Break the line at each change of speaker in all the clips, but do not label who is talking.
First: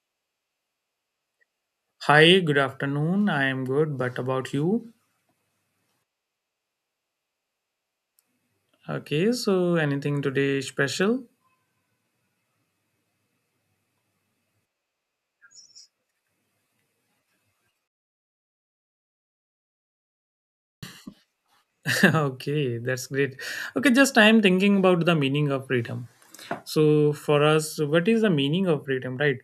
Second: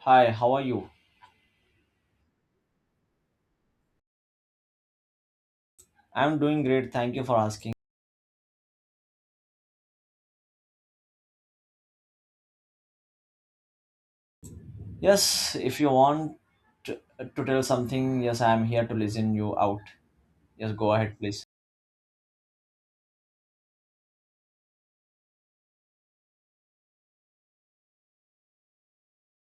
Hi, how are you?
Hi, good afternoon. I am good, but about you?
I'm doing great. Thank you for asking.
Okay, so anything today special?
Yes, if you want to, to tell something, yes, I'm here to listen you out. Yes, go ahead, please.
Okay, that's great. Okay, just I am thinking about the meaning of freedom. So, for us, what is the meaning of freedom, right?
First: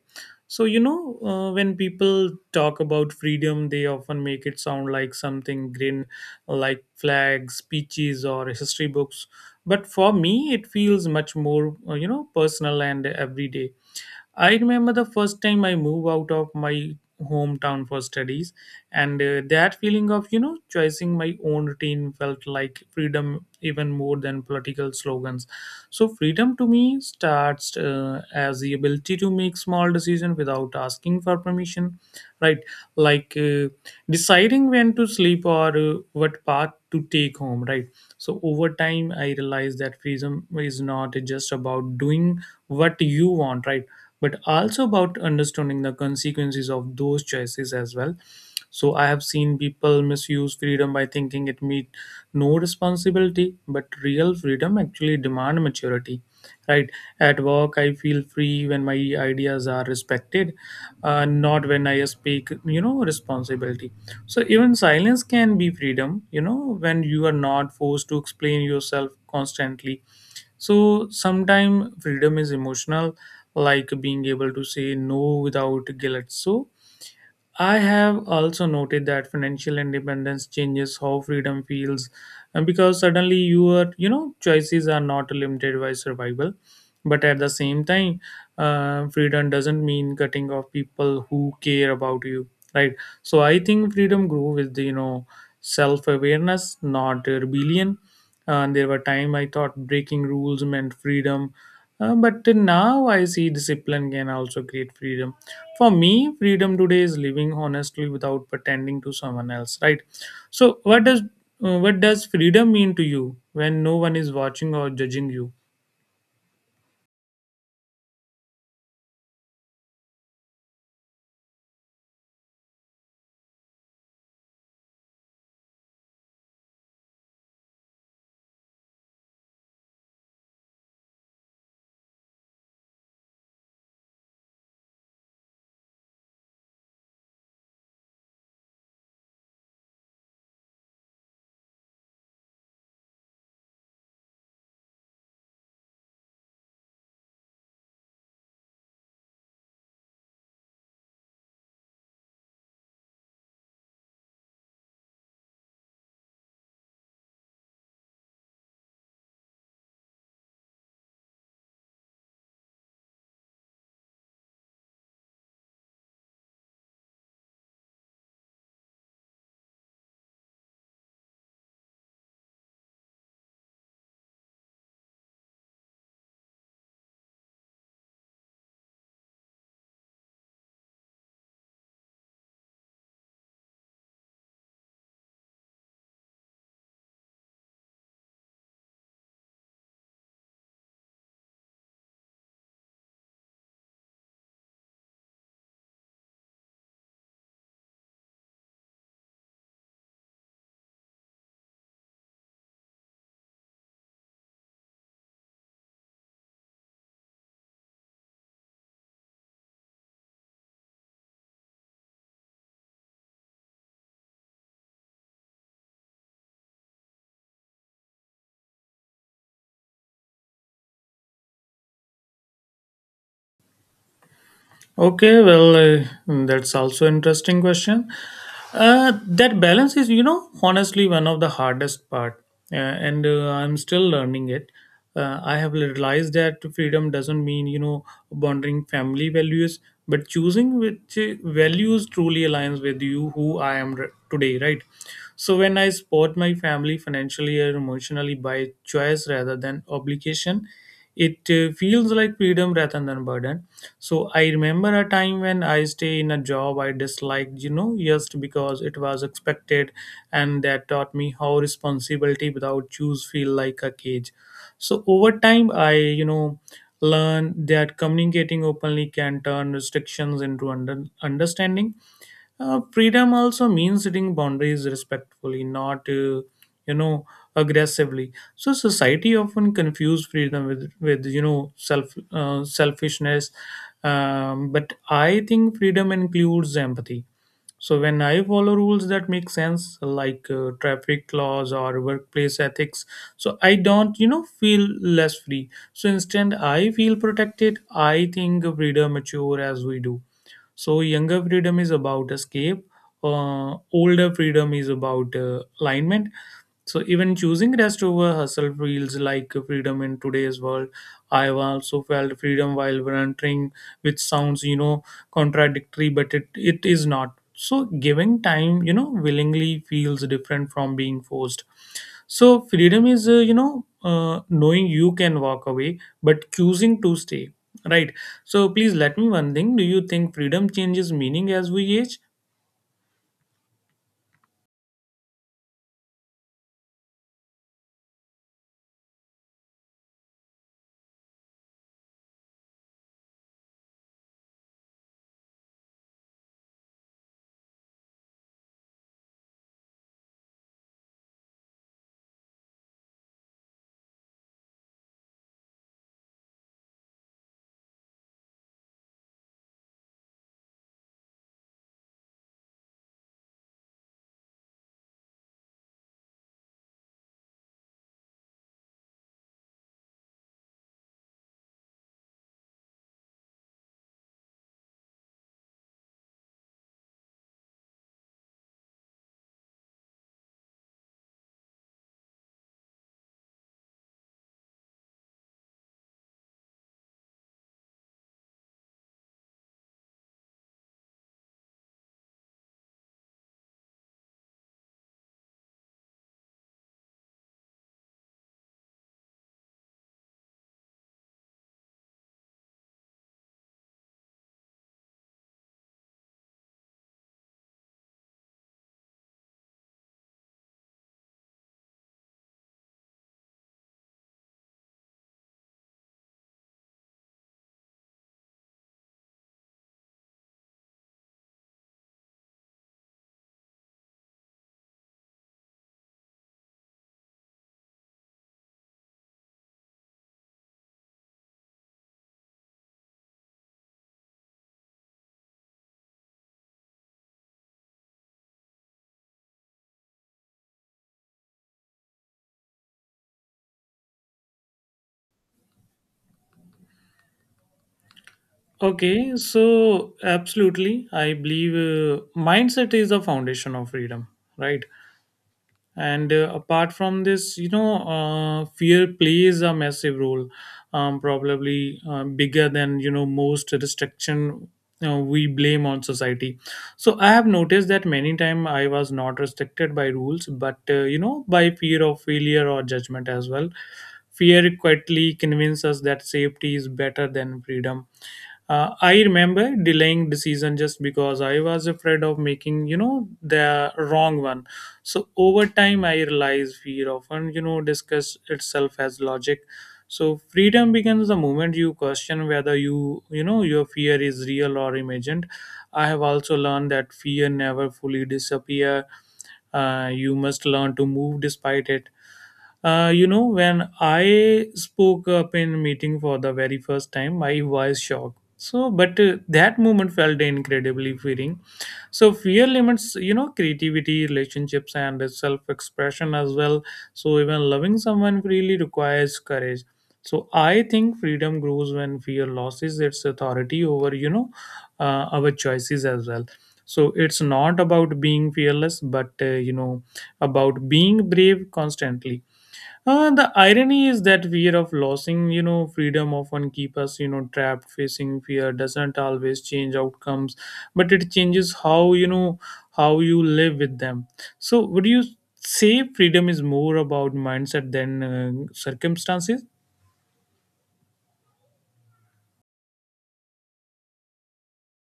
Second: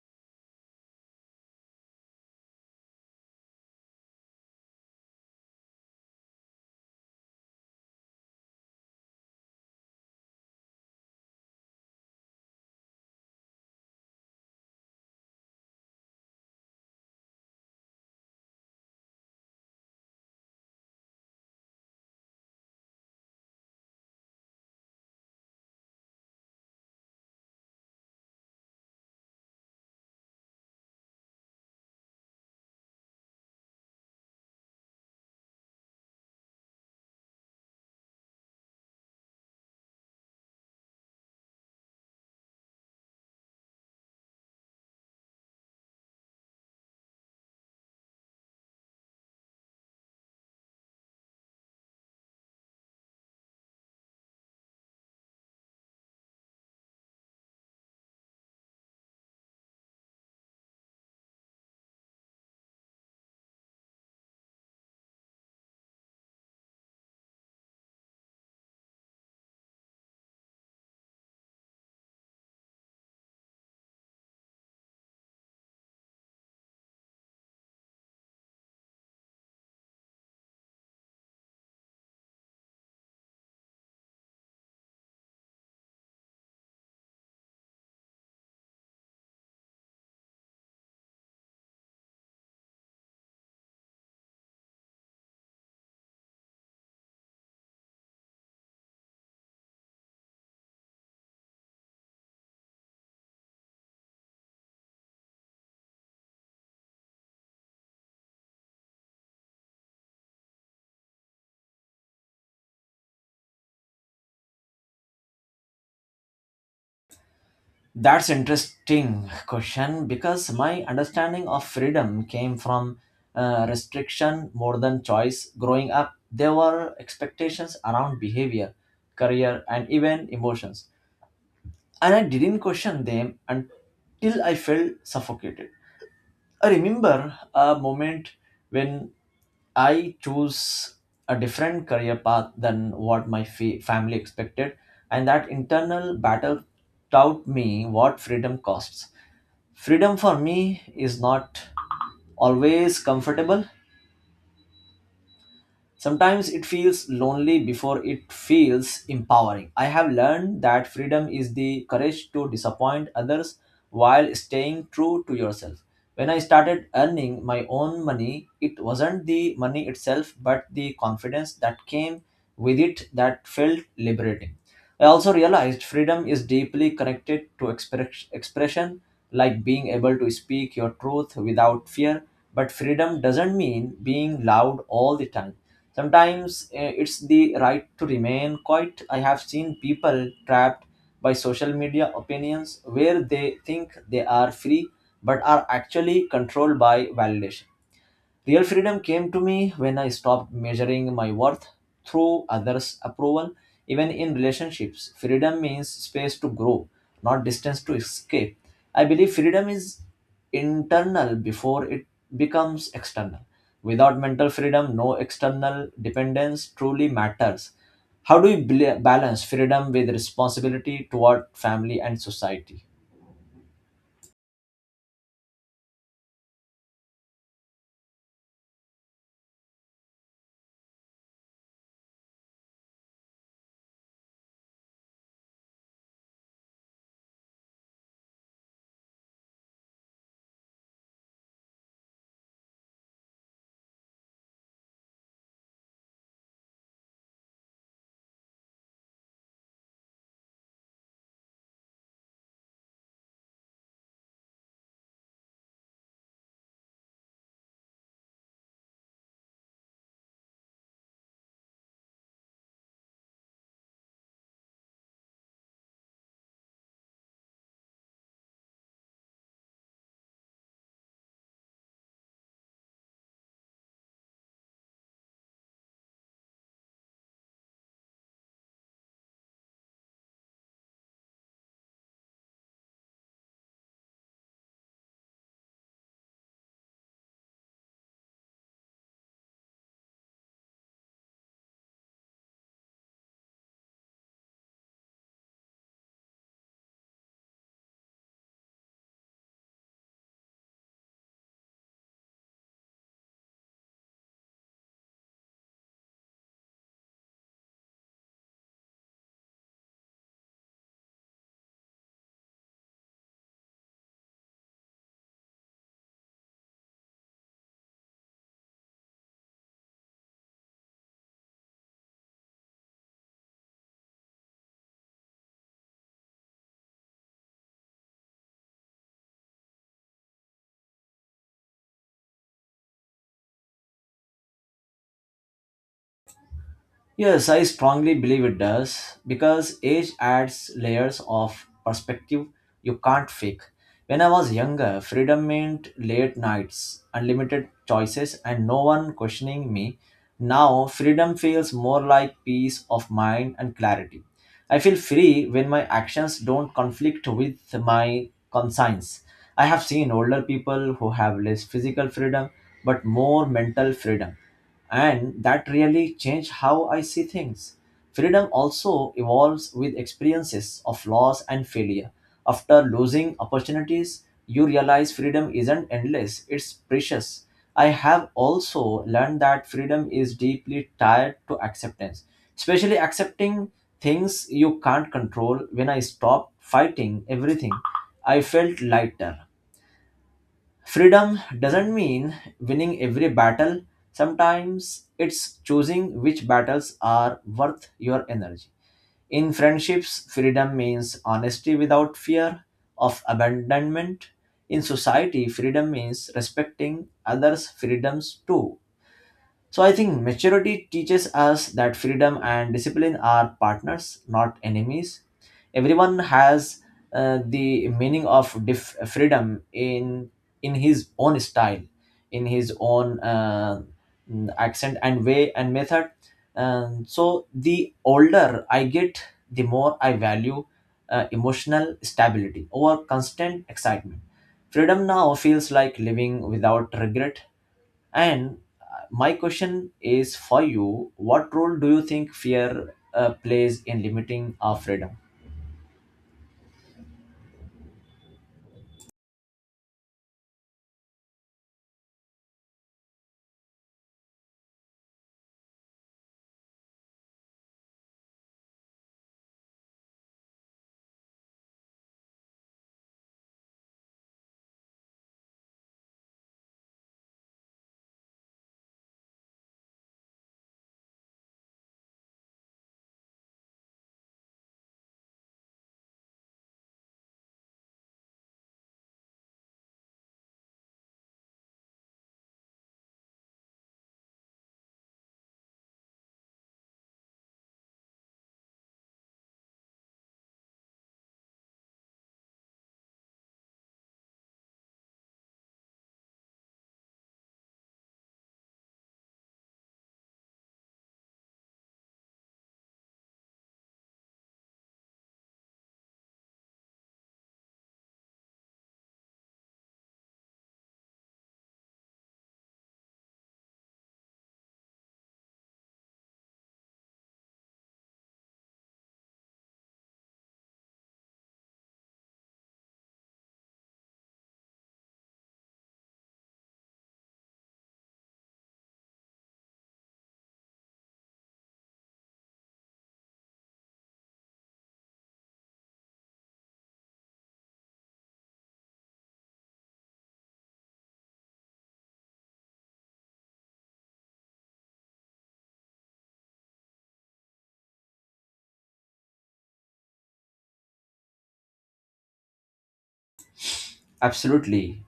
So, when people talk about freedom, they often make it sound like something green, like flags, speeches, or history books. But for me, it feels much more, personal and everyday. I remember the first time I moved out of my hometown for studies, and that feeling of, choosing my own routine felt like freedom even more than political slogans. So, freedom to me starts as the ability to make small decisions without asking for permission, right? Like deciding when to sleep or what path to take home, right? So, over time, I realized that freedom is not just about doing what you want, right? But also about understanding the consequences of those choices as well. So I have seen people misuse freedom by thinking it means no responsibility, but real freedom actually demand maturity. Right at work, I feel free when my ideas are respected, not when I speak, responsibility. So even silence can be freedom, when you are not forced to explain yourself constantly. So sometimes freedom is emotional, like being able to say no without guilt. So I have also noted that financial independence changes how freedom feels, and because suddenly your choices are not limited by survival, but at the same time, freedom doesn't mean cutting off people who care about you, right? So I think freedom grew with the self awareness, not rebellion. And there were time I thought breaking rules meant freedom, but now I see discipline can also create freedom. For me, freedom today is living honestly without pretending to someone else, right? So, what does freedom mean to you when no one is watching or judging you?
That's interesting question because my understanding of freedom came from restriction more than choice. Growing up, there were expectations around behavior, career, and even emotions, and I didn't question them until I felt suffocated. I remember a moment when I chose a different career path than what my family expected, and that internal battle taught me what freedom costs. Freedom for me is not always comfortable. Sometimes it feels lonely before it feels empowering. I have learned that freedom is the courage to disappoint others while staying true to yourself. When I started earning my own money, it wasn't the money itself, but the confidence that came with it that felt liberating. I also realized freedom is deeply connected to expression, like being able to speak your truth without fear. But freedom doesn't mean being loud all the time. Sometimes it's the right to remain quiet. I have seen people trapped by social media opinions where they think they are free but are actually controlled by validation. Real freedom came to me when I stopped measuring my worth through others' approval, even in relationships. Freedom means space to grow, not distance to escape. I believe freedom is internal before it becomes external. Without mental freedom, no external dependence truly matters. How do we balance freedom with responsibility toward family and society?
Okay, well, that's also interesting question. That balance is, honestly one of the hardest part, uh, and I'm still learning it. I have realized that freedom doesn't mean, bonding family values, but choosing which values truly aligns with you, who I am today, right? So when I support my family financially or emotionally by choice rather than obligation, it feels like freedom rather than burden. So I remember a time when I stay in a job I disliked, just because it was expected, and that taught me how responsibility without choose feel like a cage. So over time, I learned that communicating openly can turn restrictions into understanding. Freedom also means setting boundaries respectfully, not you know aggressively. So society often confuse freedom with self selfishness. But I think freedom includes empathy. So when I follow rules that make sense, like traffic laws or workplace ethics, so I don't, feel less free. So instead, I feel protected. I think freedom mature as we do. So younger freedom is about escape. Older freedom is about alignment. So even choosing rest over hustle feels like freedom in today's world. I've also felt freedom while volunteering, which sounds contradictory, but it is not. So giving time, willingly feels different from being forced. So freedom is, knowing you can walk away but choosing to stay, right? So please let me one thing. Do you think freedom changes meaning as we age?
Yes, I strongly believe it does because age adds layers of perspective you can't fake. When I was younger, freedom meant late nights, unlimited choices, and no one questioning me. Now, freedom feels more like peace of mind and clarity. I feel free when my actions don't conflict with my conscience. I have seen older people who have less physical freedom but more mental freedom, and that really changed how I see things. Freedom also evolves with experiences of loss and failure. After losing opportunities, you realize freedom isn't endless, it's precious. I have also learned that freedom is deeply tied to acceptance, especially accepting things you can't control. When I stopped fighting everything, I felt lighter. Freedom doesn't mean winning every battle. Sometimes it's choosing which battles are worth your energy. In friendships, freedom means honesty without fear of abandonment. In society, freedom means respecting others' freedoms too. So I think maturity teaches us that freedom and discipline are partners, not enemies. Everyone has the meaning of freedom in his own style, in his own accent and way and method. And so the older I get, the more I value emotional stability over constant excitement. Freedom now feels like living without regret, and my question is for you: what role do you think fear plays in limiting our freedom?
Okay, so absolutely, I believe mindset is the foundation of freedom, right? And apart from this fear plays a massive role, probably bigger than most restriction we blame on society. So I have noticed that many time I was not restricted by rules but by fear of failure or judgment as well. Fear quietly convinces us that safety is better than freedom. I remember delaying decision just because I was afraid of making, the wrong one. So over time, I realized fear often, discuss itself as logic. So freedom begins the moment you question whether your fear is real or imagined. I have also learned that fear never fully disappear. You must learn to move despite it. When I spoke up in meeting for the very first time, I was shocked, so, but that moment felt incredibly freeing. So, fear limits, creativity, relationships, and self expression as well. So, even loving someone freely requires courage. So, I think freedom grows when fear loses its authority over, our choices as well. So, it's not about being fearless, but, about being brave constantly. The irony is that fear of losing, freedom often keep us, trapped. Facing fear doesn't always change outcomes, but it changes how you live with them. So, would you say freedom is more about mindset than circumstances?
Absolutely.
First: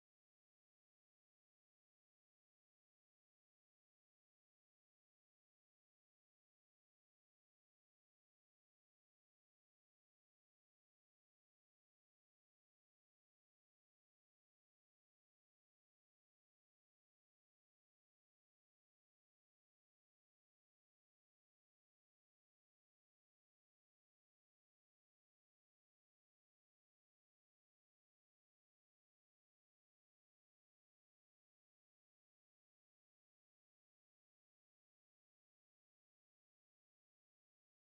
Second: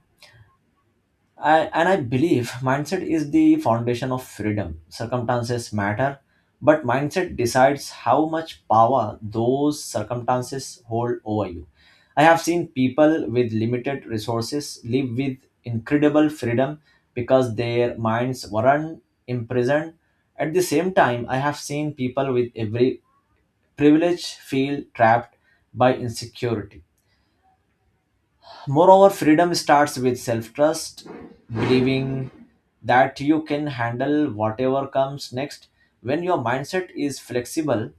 And I believe mindset is the foundation of freedom. Circumstances matter, but mindset decides how much power those circumstances hold over you. I have seen people with limited resources live with incredible freedom because their minds weren't imprisoned. At the same time, I have seen people with every privilege feel trapped by insecurity. Moreover, freedom starts with self trust, believing that you can handle whatever comes next. When your mindset is flexible,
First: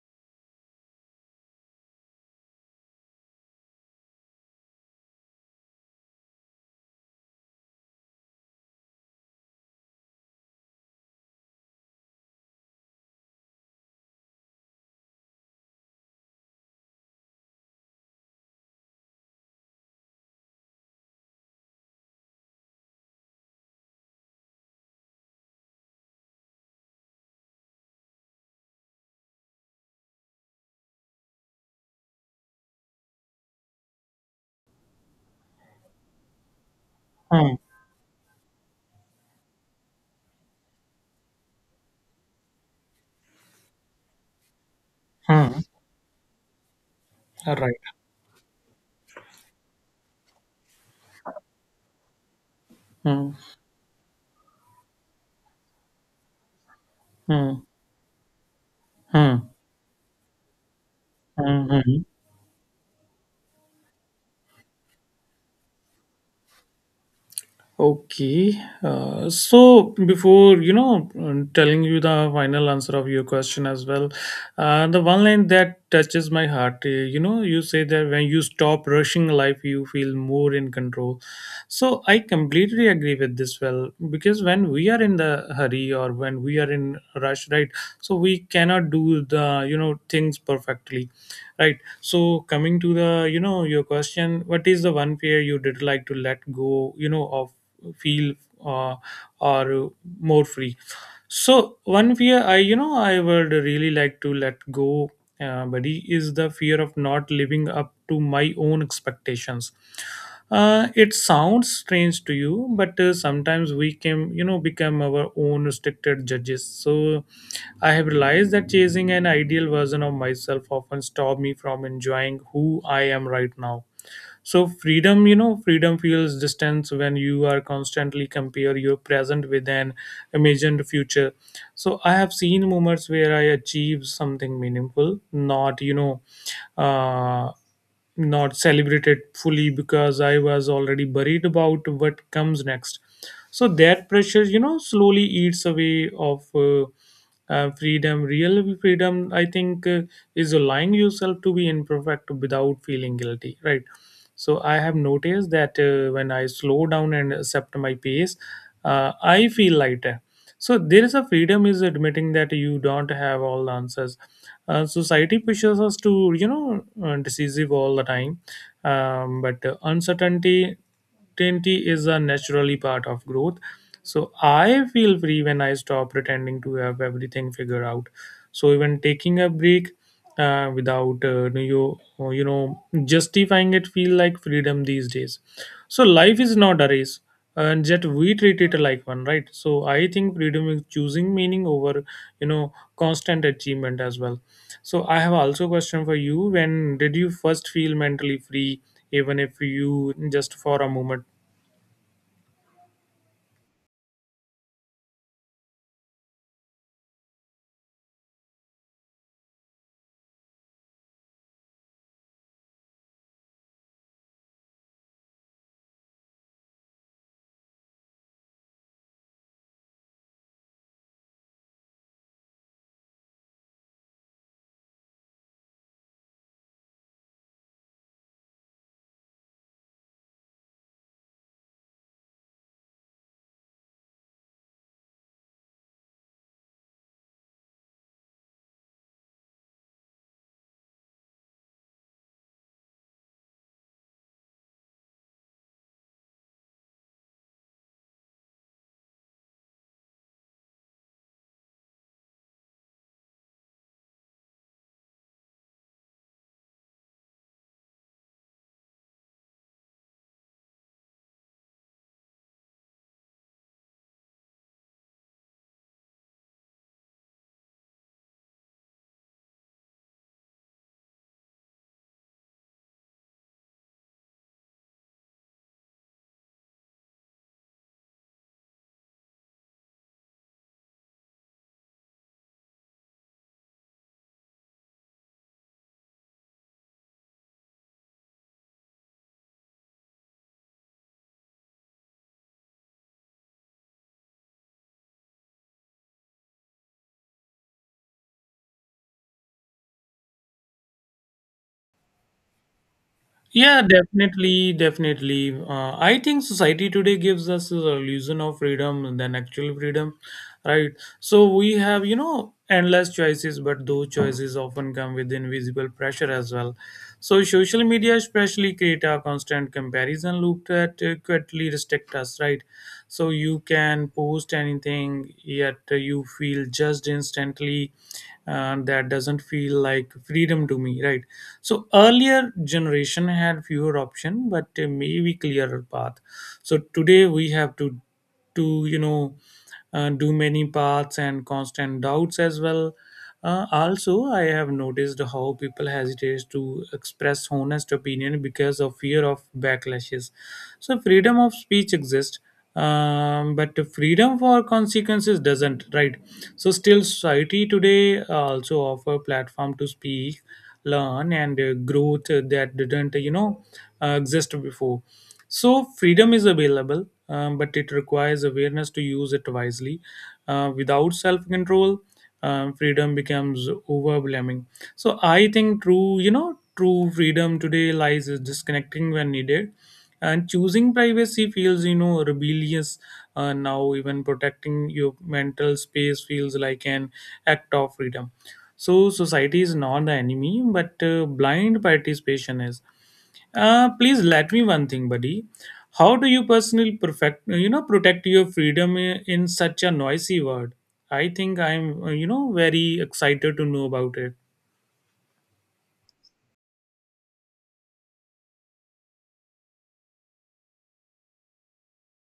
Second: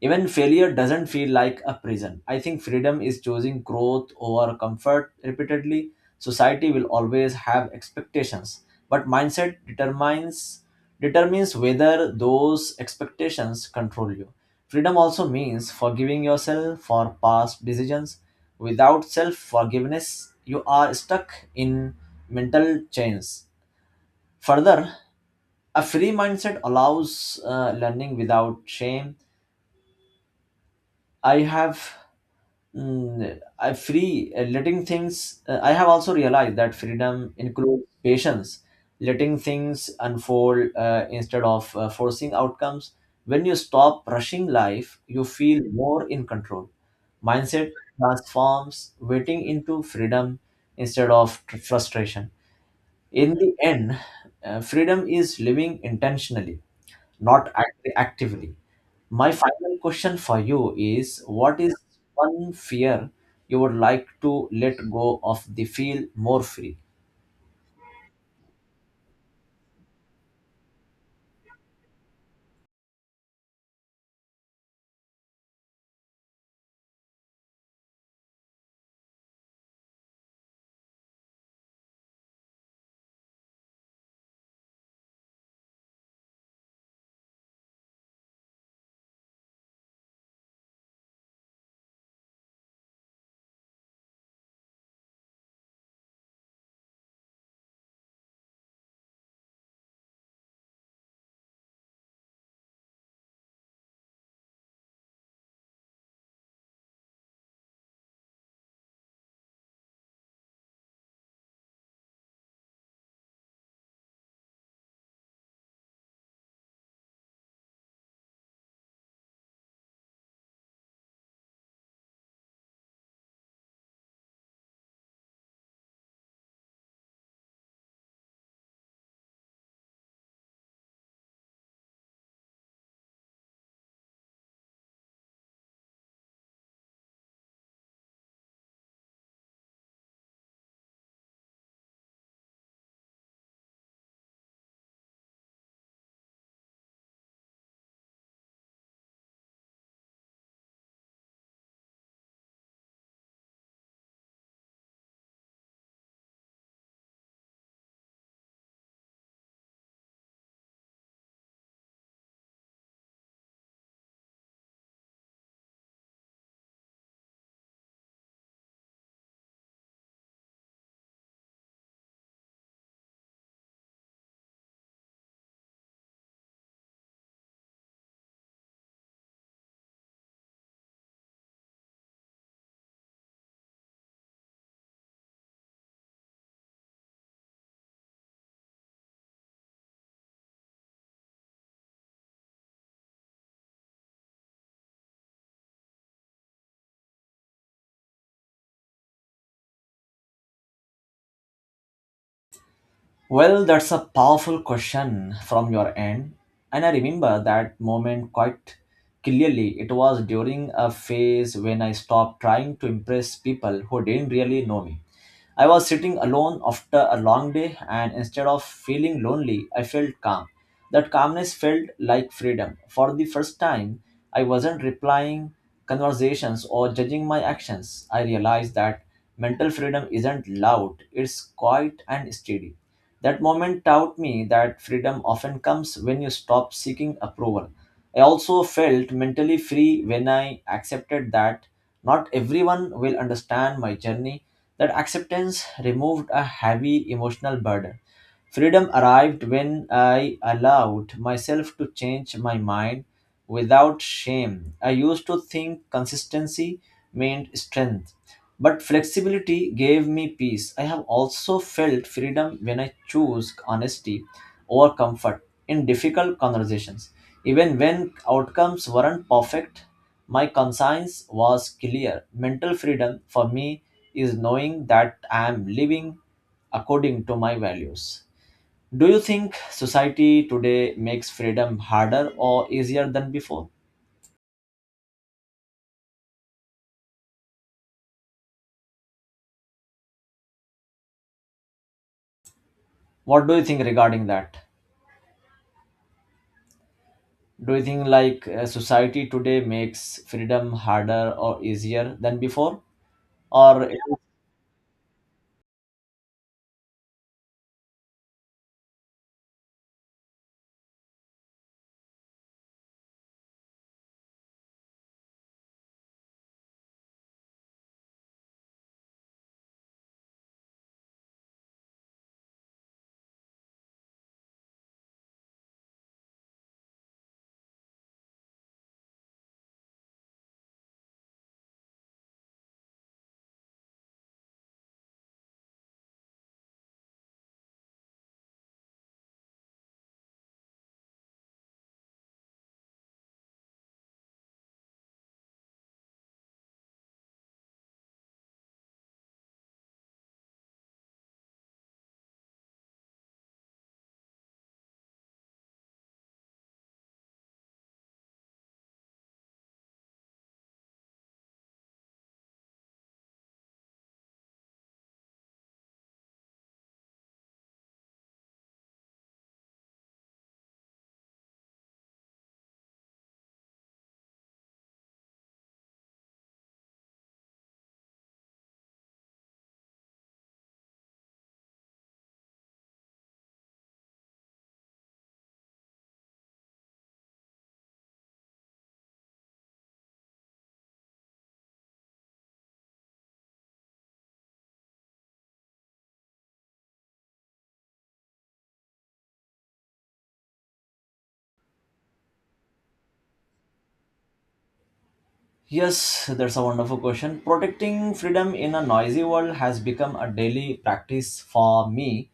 even failure doesn't feel like a prison. I think freedom is choosing growth over comfort repeatedly. Society will always have expectations, but mindset determines whether those expectations control you. Freedom also means forgiving yourself for past decisions. Without self-forgiveness, you are stuck in mental chains. Further, a free mindset allows learning without shame. I have Mm, I free letting things. I have also realized that freedom
Hmm.
includes patience, letting things unfold instead of forcing outcomes. When you stop rushing life, you
Hmm.
feel more in control.
All
Mindset
right.
transforms waiting into freedom instead of frustration.
Hmm.
In the end, freedom is living intentionally, not
Hmm.
actively. My
Hmm.
final question for you is: what is
Hmm.
one fear you would like to let go of the feel more free?
Okay. So before telling you the final answer of your question as well, the one line that touches my heart, you say that when you stop rushing life, you feel more in control. So I completely agree with this. Well, because when we are in the hurry or when we are in rush, right? So we cannot do the things perfectly, right? So coming to the your question, what is the one fear you did like to let go? You know of feel, uh, or more free. So one fear I you know I would really like to let go, buddy, is the fear of not living up to my own expectations. It sounds strange to you, but sometimes we can become our own restricted judges. So I have realized that chasing an ideal version of myself often stop me from enjoying who I am right now. So freedom, freedom feels distance when you are constantly compare your present with an imagined future. So I have seen moments where I achieved something meaningful, not uh, not celebrated fully because I was already worried about what comes next. So that pressure, slowly eats away of freedom. Real freedom, I think, is allowing yourself to be imperfect without feeling guilty, right? So I have noticed that when I slow down and accept my pace, I feel lighter. So there is a freedom is admitting that you don't have all the answers. So, society pushes us to decisive all the time, but uncertainty certainty is a naturally part of growth. So I feel free when I stop pretending to have everything figured out. So even taking a break, without justifying it feel like freedom these days. So life is not a race, and yet we treat it like one, right? So I think freedom is choosing meaning over, constant achievement as well. So I have also a question for you. When did you first feel mentally free, even if you just for a moment?
Well, that's a powerful question from your end. And I remember that moment quite clearly. It was during a phase when I stopped trying to impress people who didn't really know me. I was sitting alone after a long day, and instead of feeling lonely, I felt calm. That calmness felt like freedom. For the first time, I wasn't replying conversations or judging my actions. I realized that mental freedom isn't loud, it's quiet and steady. That moment taught me that freedom often comes when you stop seeking approval. I also felt mentally free when I accepted that not everyone will understand my journey. That acceptance removed a heavy emotional burden. Freedom arrived when I allowed myself to change my mind without shame. I used to think consistency meant strength, but flexibility gave me peace. I have also felt freedom when I choose honesty over comfort in difficult conversations, even when outcomes weren't perfect. My conscience was clear. Mental freedom for me is knowing that I am living according to my values. Do you think society today makes freedom harder or easier than before? What do you think regarding that? Do you think like, society today makes freedom harder or easier than before?
Yeah,
Or
definitely, definitely. I think society today gives us the illusion of freedom than actual freedom, right? So we have, endless choices, but those choices often come with invisible pressure as well. So social media especially create a constant comparison loop that quietly restrict us, right? So you can post anything, yet you feel judged instantly, and that doesn't feel like freedom to me, right? So earlier generation had fewer option but a maybe clearer path. So today we have to do many paths and constant doubts as well. Also I have noticed how people hesitate to express honest opinion because of fear of backlashes. So freedom of speech exists, but freedom for consequences doesn't, right? So still society today also offer platform to speak, learn and growth that didn't exist before. So freedom is available, but it requires awareness to use it wisely. Without self control, freedom becomes overwhelming. So I think true, true freedom today lies is disconnecting when needed, and choosing privacy feels, rebellious. Now even protecting your mental space feels like an act of freedom. So society is not the enemy, but blind participation is. Please let me one thing, buddy. How do you personally protect your freedom in such a noisy world? I think I'm very excited to know about it.
Yes, that's a wonderful question. Protecting freedom in a noisy world has become a daily practice for me.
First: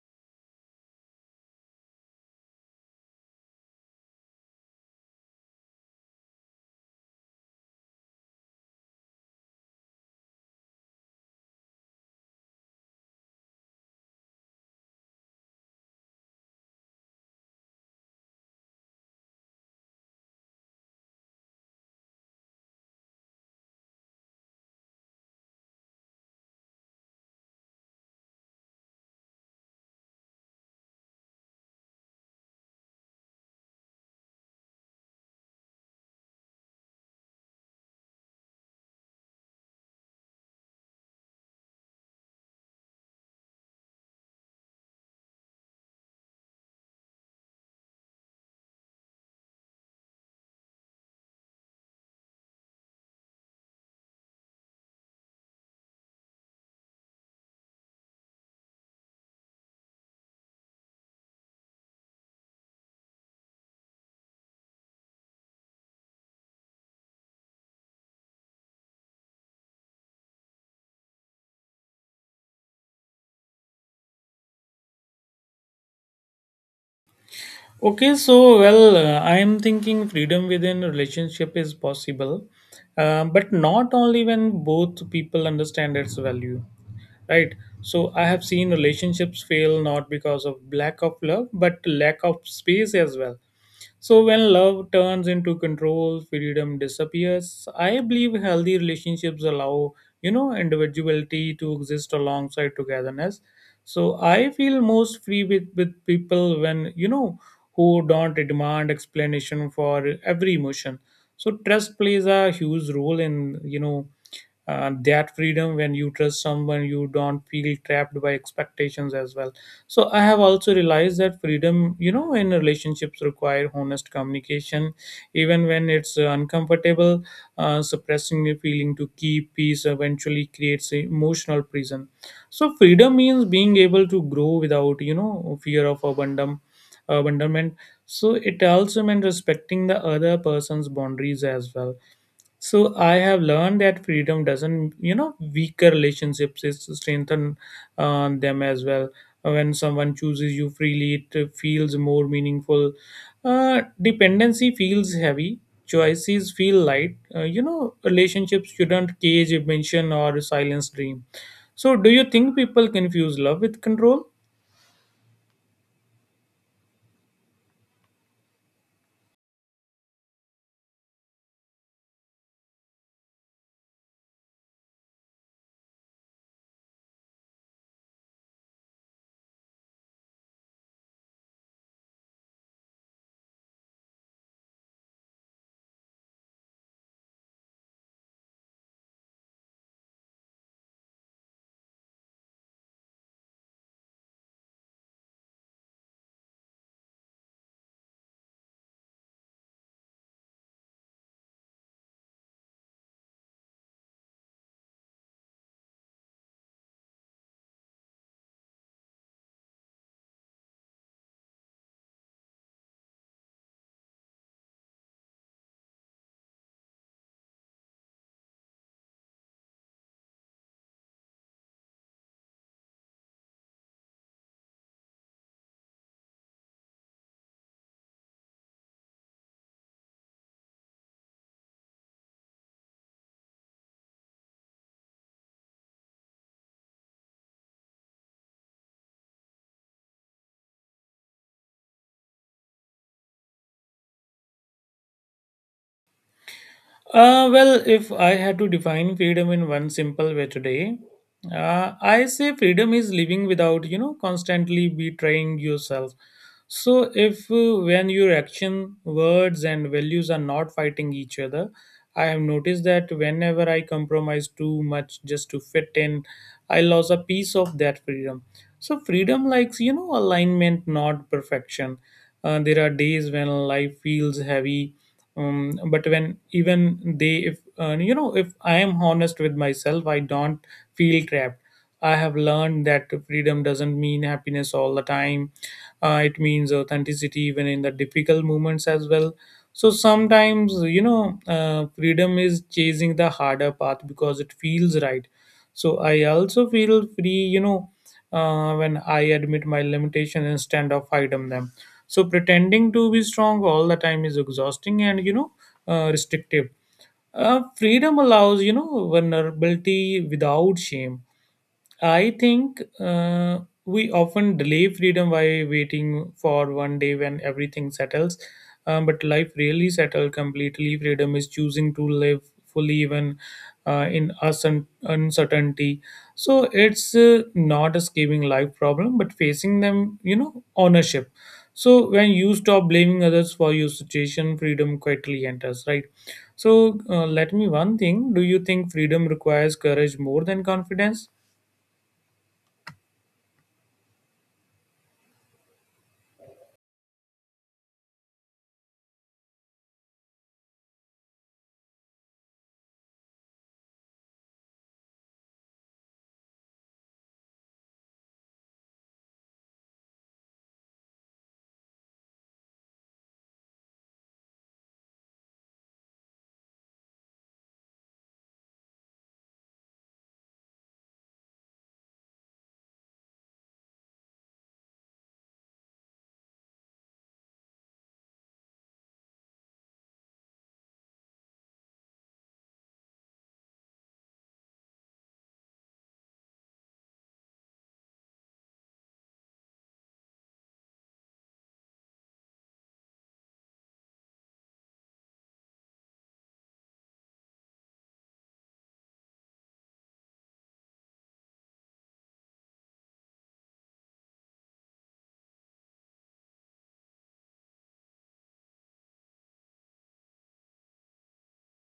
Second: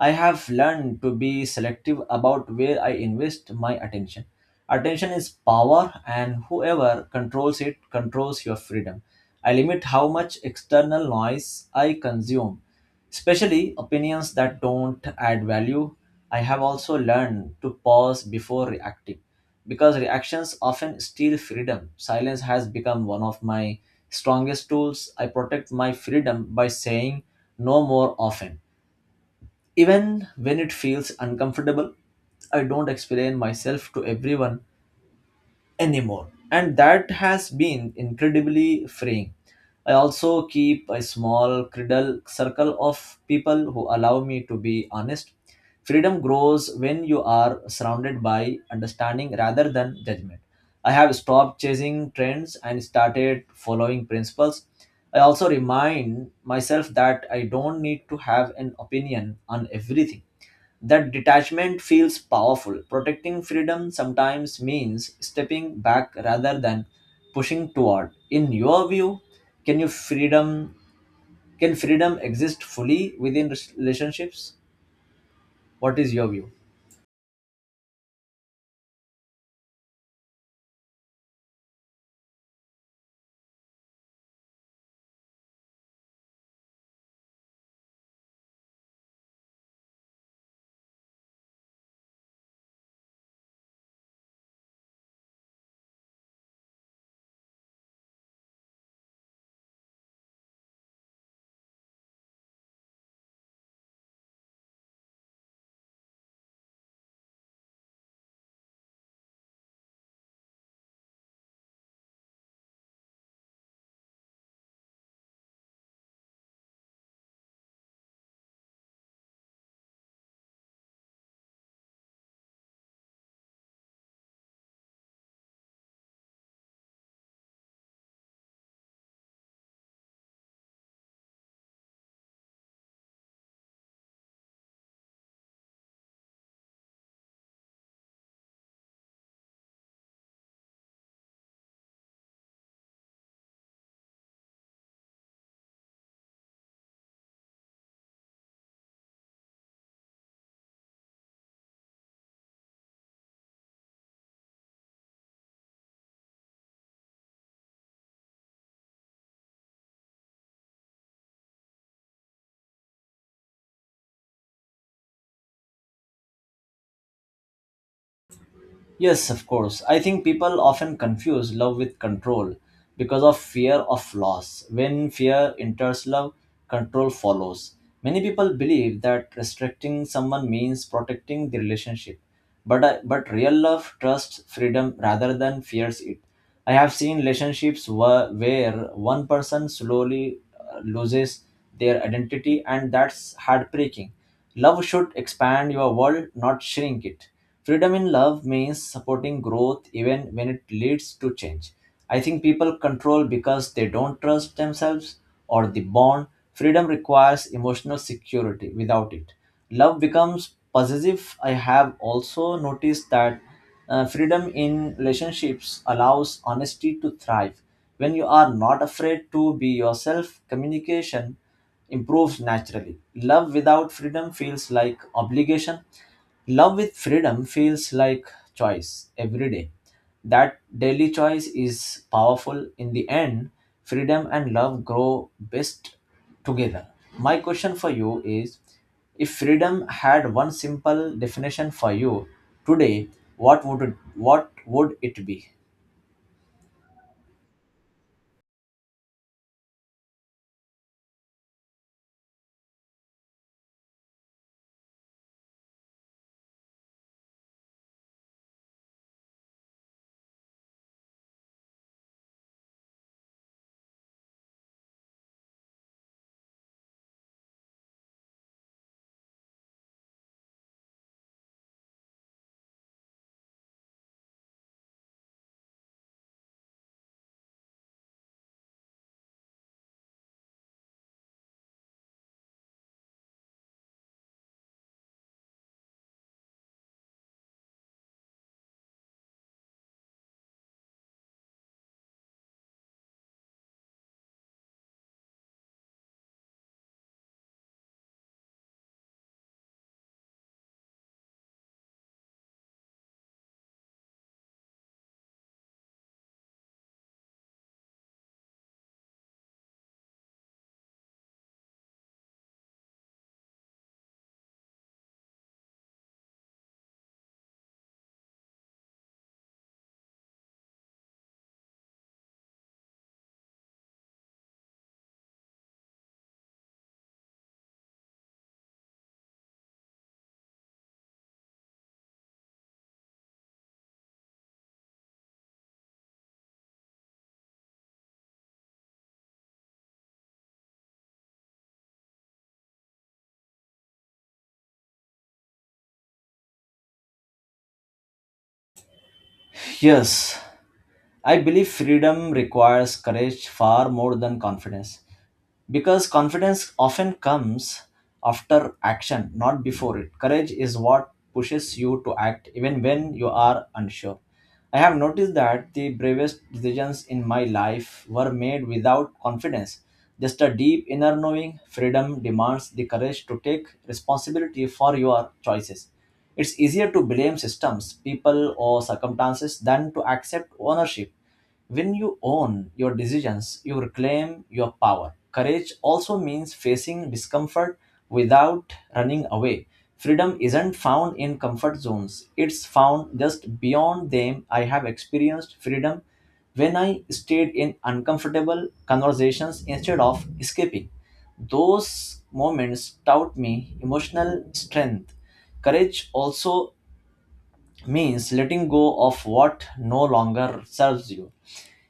I have learned to be selective about where I invest my attention. Attention is power, and whoever controls it controls your freedom. I limit how much external noise I consume, especially opinions that don't add value. I have also learned to pause before reacting because reactions often steal freedom. Silence has become one of my strongest tools. I protect my freedom by saying no more often. Even when it feels uncomfortable, I don't explain myself to everyone anymore. And that has been incredibly freeing. I also keep a small cradle circle of people who allow me to be honest. Freedom grows when you are surrounded by understanding rather than judgment. I have stopped chasing trends and started following principles. I also remind myself that I don't need to have an opinion on everything. That detachment feels powerful. Protecting freedom sometimes means stepping back rather than pushing toward. In your view, can you freedom can freedom exist fully within relationships? What is your view?
I am thinking freedom within relationship is possible, but not only when both people understand its value, right? So I have seen relationships fail not because of lack of love, but lack of space as well. So when love turns into control, freedom disappears. I believe healthy relationships allow, individuality to exist alongside togetherness. So I feel most free with people who don't demand explanation for every emotion. So trust plays a huge role in, that freedom. When you trust someone, you don't feel trapped by expectations as well. So I have also realized that freedom, in relationships require honest communication, even when it's uncomfortable. Suppressing a feeling to keep peace eventually creates a emotional prison. So freedom means being able to grow without, fear of abandonment. So it also meant respecting the other person's boundaries as well. So I have learned that freedom doesn't, weaker relationships is to strengthen them as well. When someone chooses you freely, it feels more meaningful. Dependency feels heavy. Choices feel light. Relationships shouldn't cage, mention, or silence dream. So, do you think people confuse love with control?
Yes, of course. I think people often confuse love with control because of fear of loss. When fear enters love, control follows. Many people believe that restricting someone means protecting the relationship, but I. but real love trusts freedom rather than fears it. I have seen relationships where one person slowly loses their identity, and that's heartbreaking. Love should expand your world, not shrink it. Freedom in love means supporting growth even when it leads to change. I think people control because they don't trust themselves or the bond. Freedom requires emotional security. Without it, love becomes possessive. I have also noticed that freedom in relationships allows honesty to thrive. When you are not afraid to be yourself, communication improves naturally. Love without freedom feels like obligation. Love with freedom feels like choice every day. That daily choice is powerful. In the end, freedom and love grow best together. My question for you is: if freedom had one simple definition for you today, what would it be?
If I had to define freedom in one simple way today, I say freedom is living without, constantly betraying yourself. So, if when your action, words, and values are not fighting each other, I have noticed that whenever I compromise too much just to fit in, I lose a piece of that freedom. So, freedom likes, alignment, not perfection. There are days when life feels heavy, but when even they if you know if I am honest with myself, I don't feel trapped. I have learned that freedom doesn't mean happiness all the time. It means authenticity even in the difficult moments as well. So sometimes, freedom is chasing the harder path because it feels right. So I also feel free, when I admit my limitation instead of hide them. So pretending to be strong all the time is exhausting and, restrictive. Freedom allows, vulnerability without shame. I think we often delay freedom by waiting for one day when everything settles. But life really settle completely. Freedom is choosing to live fully even in uncertainty. So it's not escaping life problem, but facing them, ownership. So when you stop blaming others for your situation, freedom quietly enters, right? So let me one thing. Do you think freedom requires courage more than confidence?
Yes, I believe freedom requires courage far more than confidence, because confidence often comes after action, not before it. Courage is what pushes you to act even when you are unsure. I have noticed that the bravest decisions in my life were made without confidence, just a deep inner knowing. Freedom demands the courage to take responsibility for your choices. It's easier to blame systems, people, or circumstances than to accept ownership. When you own your decisions, you reclaim your power. Courage also means facing discomfort without running away. Freedom isn't found in comfort zones, it's found just beyond them. I have experienced freedom when I stayed in uncomfortable conversations instead of escaping. Those moments taught me emotional strength. Courage also means letting go of what no longer serves you,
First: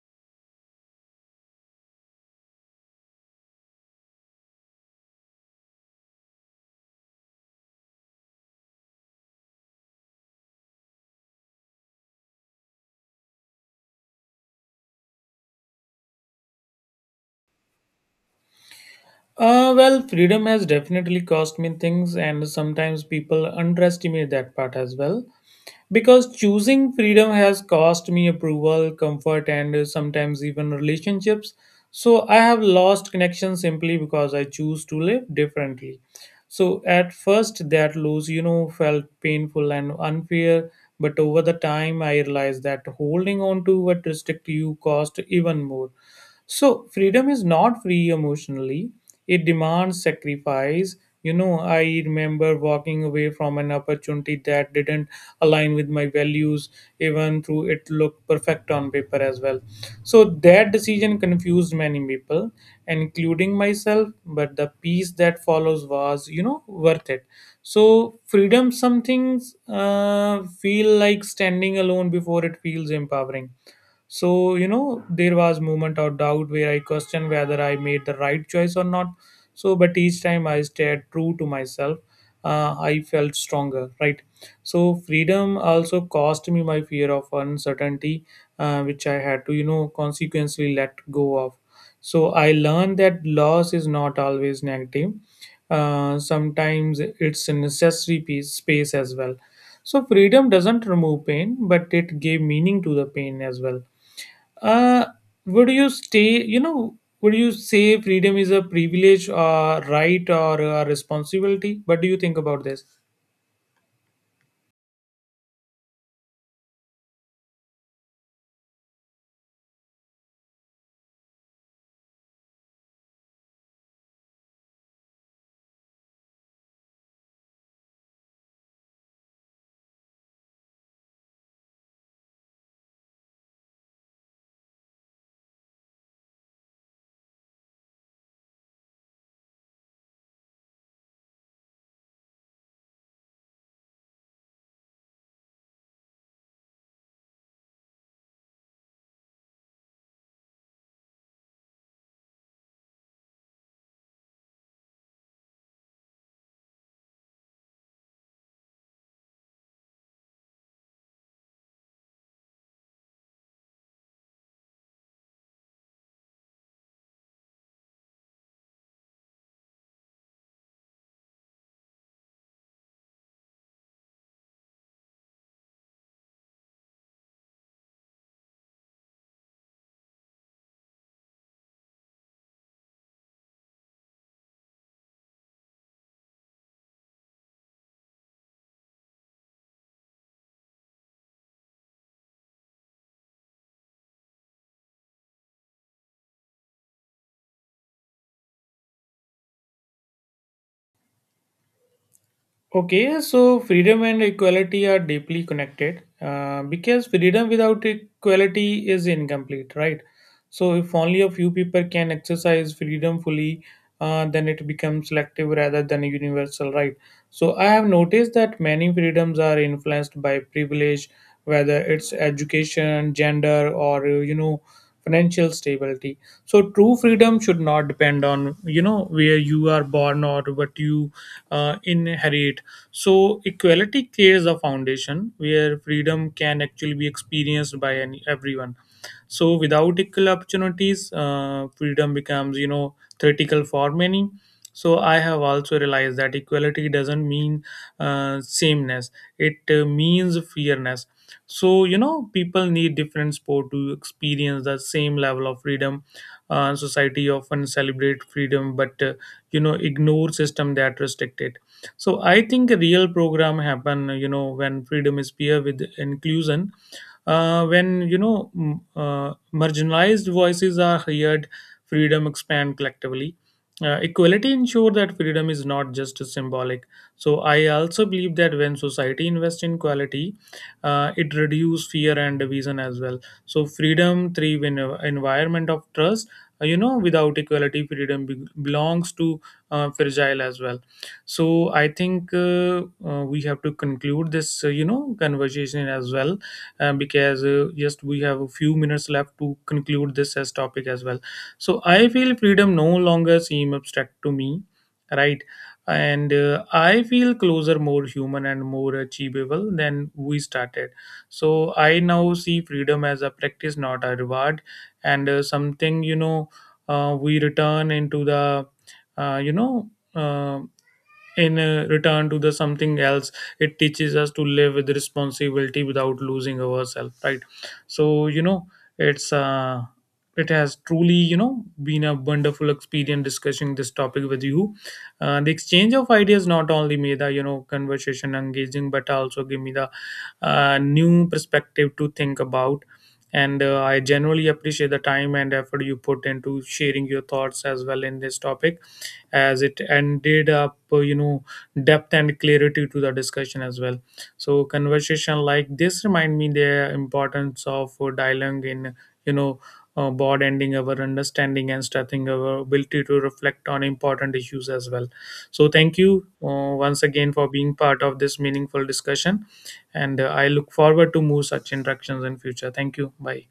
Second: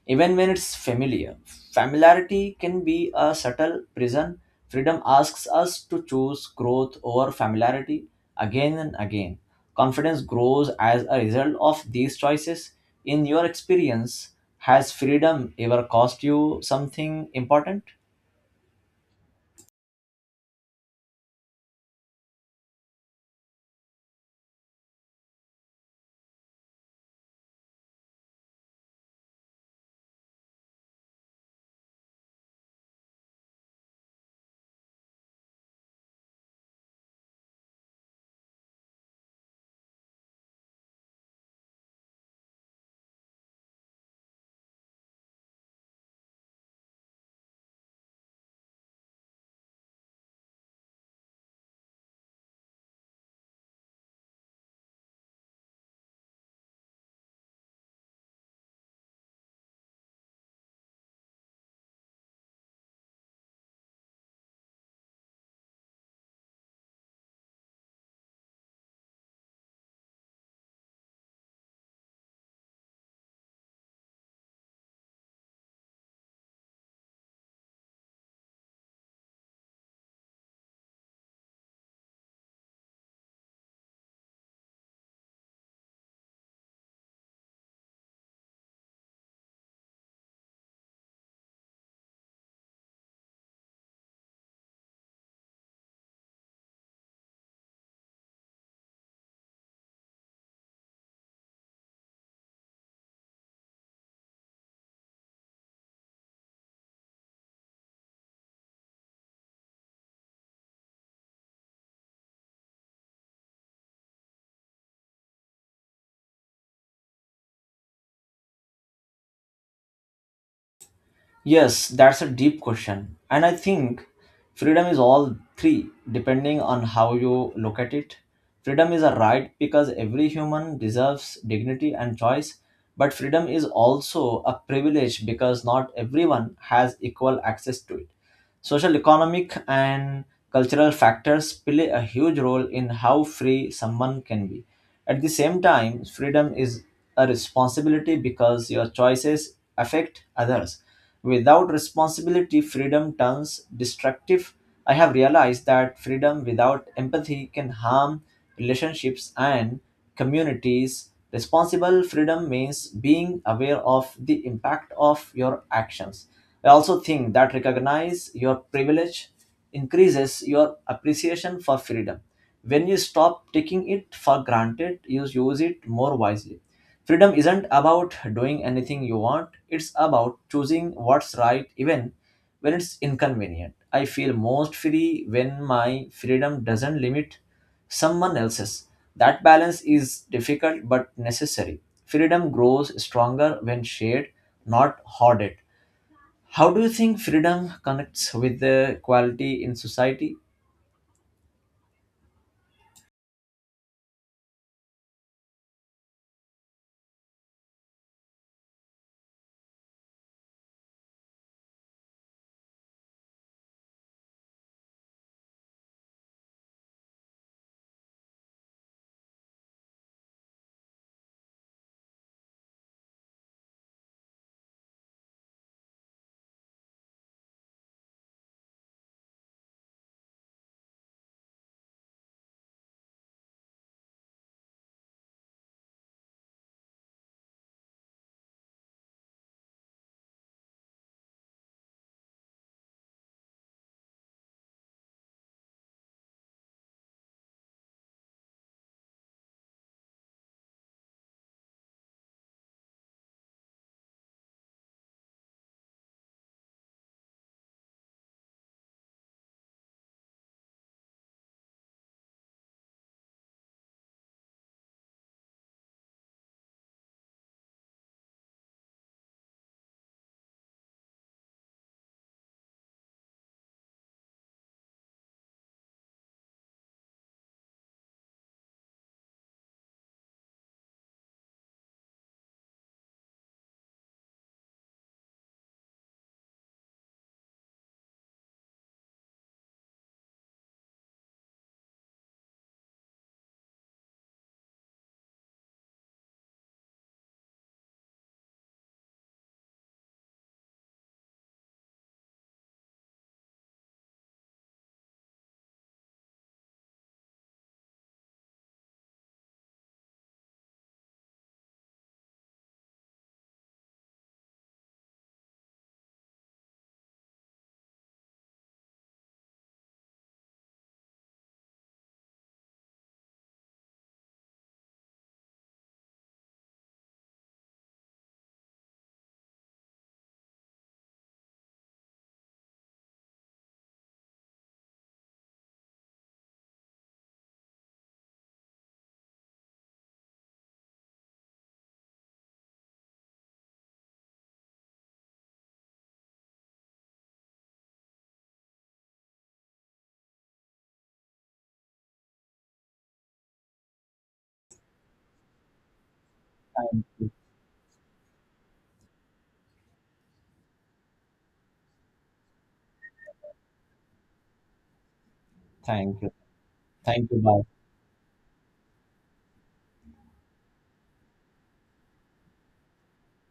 even when it's familiar. Familiarity can be a subtle prison. Freedom asks us to choose growth over familiarity again and again. Confidence grows as a result of these choices. In your experience, has freedom ever cost you something important?
Freedom has definitely cost me things, and sometimes people underestimate that part as well. Because choosing freedom has cost me approval, comfort, and sometimes even relationships. So I have lost connection simply because I choose to live differently. So at first, that loss, felt painful and unfair. But over the time, I realized that holding on to what restrict you cost even more. So freedom is not free emotionally. It demands sacrifice. You know, I remember walking away from an opportunity that didn't align with my values, even though it looked perfect on paper as well. So that decision confused many people, including myself, but the peace that follows was, worth it. So freedom some things feel like standing alone before it feels empowering. So, there was moment of doubt where I questioned whether I made the right choice or not. So, but each time I stayed true to myself, I felt stronger, right? So, freedom also cost me my fear of uncertainty, which I had to, consequently let go of. So, I learned that loss is not always negative. Sometimes it's a necessary piece, space as well. So, freedom doesn't remove pain, but it gave meaning to the pain as well. Uh, would you stay, you know, Would you say freedom is a privilege or right or a responsibility? What do you think about this?
Yes, that's a deep question. And I think freedom is all three, depending on how you look at it. Freedom is a right because every human deserves dignity and choice, but freedom is also a privilege because not everyone has equal access to it. Social, economic, and cultural factors play a huge role in how free someone can be. At the same time, freedom is a responsibility because your choices affect others. Without responsibility, freedom turns destructive. I have realized that freedom without empathy can harm relationships and communities. Responsible freedom means being aware of the impact of your actions. I also think that recognize your privilege increases your appreciation for freedom. When you stop taking it for granted, you use it more wisely. Freedom isn't about doing anything you want, it's about choosing what's right even when it's inconvenient. I feel most free when my freedom doesn't limit someone else's. That balance is difficult but necessary. Freedom grows stronger when shared, not hoarded. How do you think freedom connects with the quality in society?
Okay, so freedom and equality are deeply connected because freedom without equality is incomplete, right? So, if only a few people can exercise freedom fully, then it becomes selective rather than universal, right? So, I have noticed that many freedoms are influenced by privilege, whether it's education, gender, or financial stability. So, true freedom should not depend on, where you are born or what you inherit. So equality creates a foundation where freedom can actually be experienced by everyone. So without equal opportunities, freedom becomes, theoretical for many. So I have also realized that equality doesn't mean sameness; it means fairness. So, people need different sport to experience the same level of freedom. Society often celebrate freedom, but, ignore system that restrict it. So I think a real program happen, when freedom is paired with inclusion. When you know m- Marginalized voices are heard. Freedom expand collectively. Equality ensure that freedom is not just symbolic. So I also believe that when society invests in quality, it reduces fear and division as well. So freedom thrive in an environment of trust. Without equality freedom belongs to fragile as well. So I think we have to conclude this, conversation as well, because just we have a few minutes left to conclude this as topic as well. So I feel freedom no longer seem abstract to me, right? And I feel closer, more human, and more achievable than we started. So I now see freedom as a practice, not a reward, and something, we return into the you know. In return to the something else. It teaches us to live with responsibility without losing ourselves, right? so you know it's uh it has truly, been a wonderful experience discussing this topic with you. The exchange of ideas not only made the, conversation engaging but also give me the new perspective to think about. And I generally appreciate the time and effort you put into sharing your thoughts as well in this topic, as it ended up, depth and clarity to the discussion as well. So conversation like this remind me the importance of dialogue in, you know broad our understanding and strengthening our ability to reflect on important issues as well. So thank
Thank
you
you.
once
Thank
again
you.
for being
Bye.
part of this meaningful discussion. And I look forward to more such interactions in future. Thank you. Bye.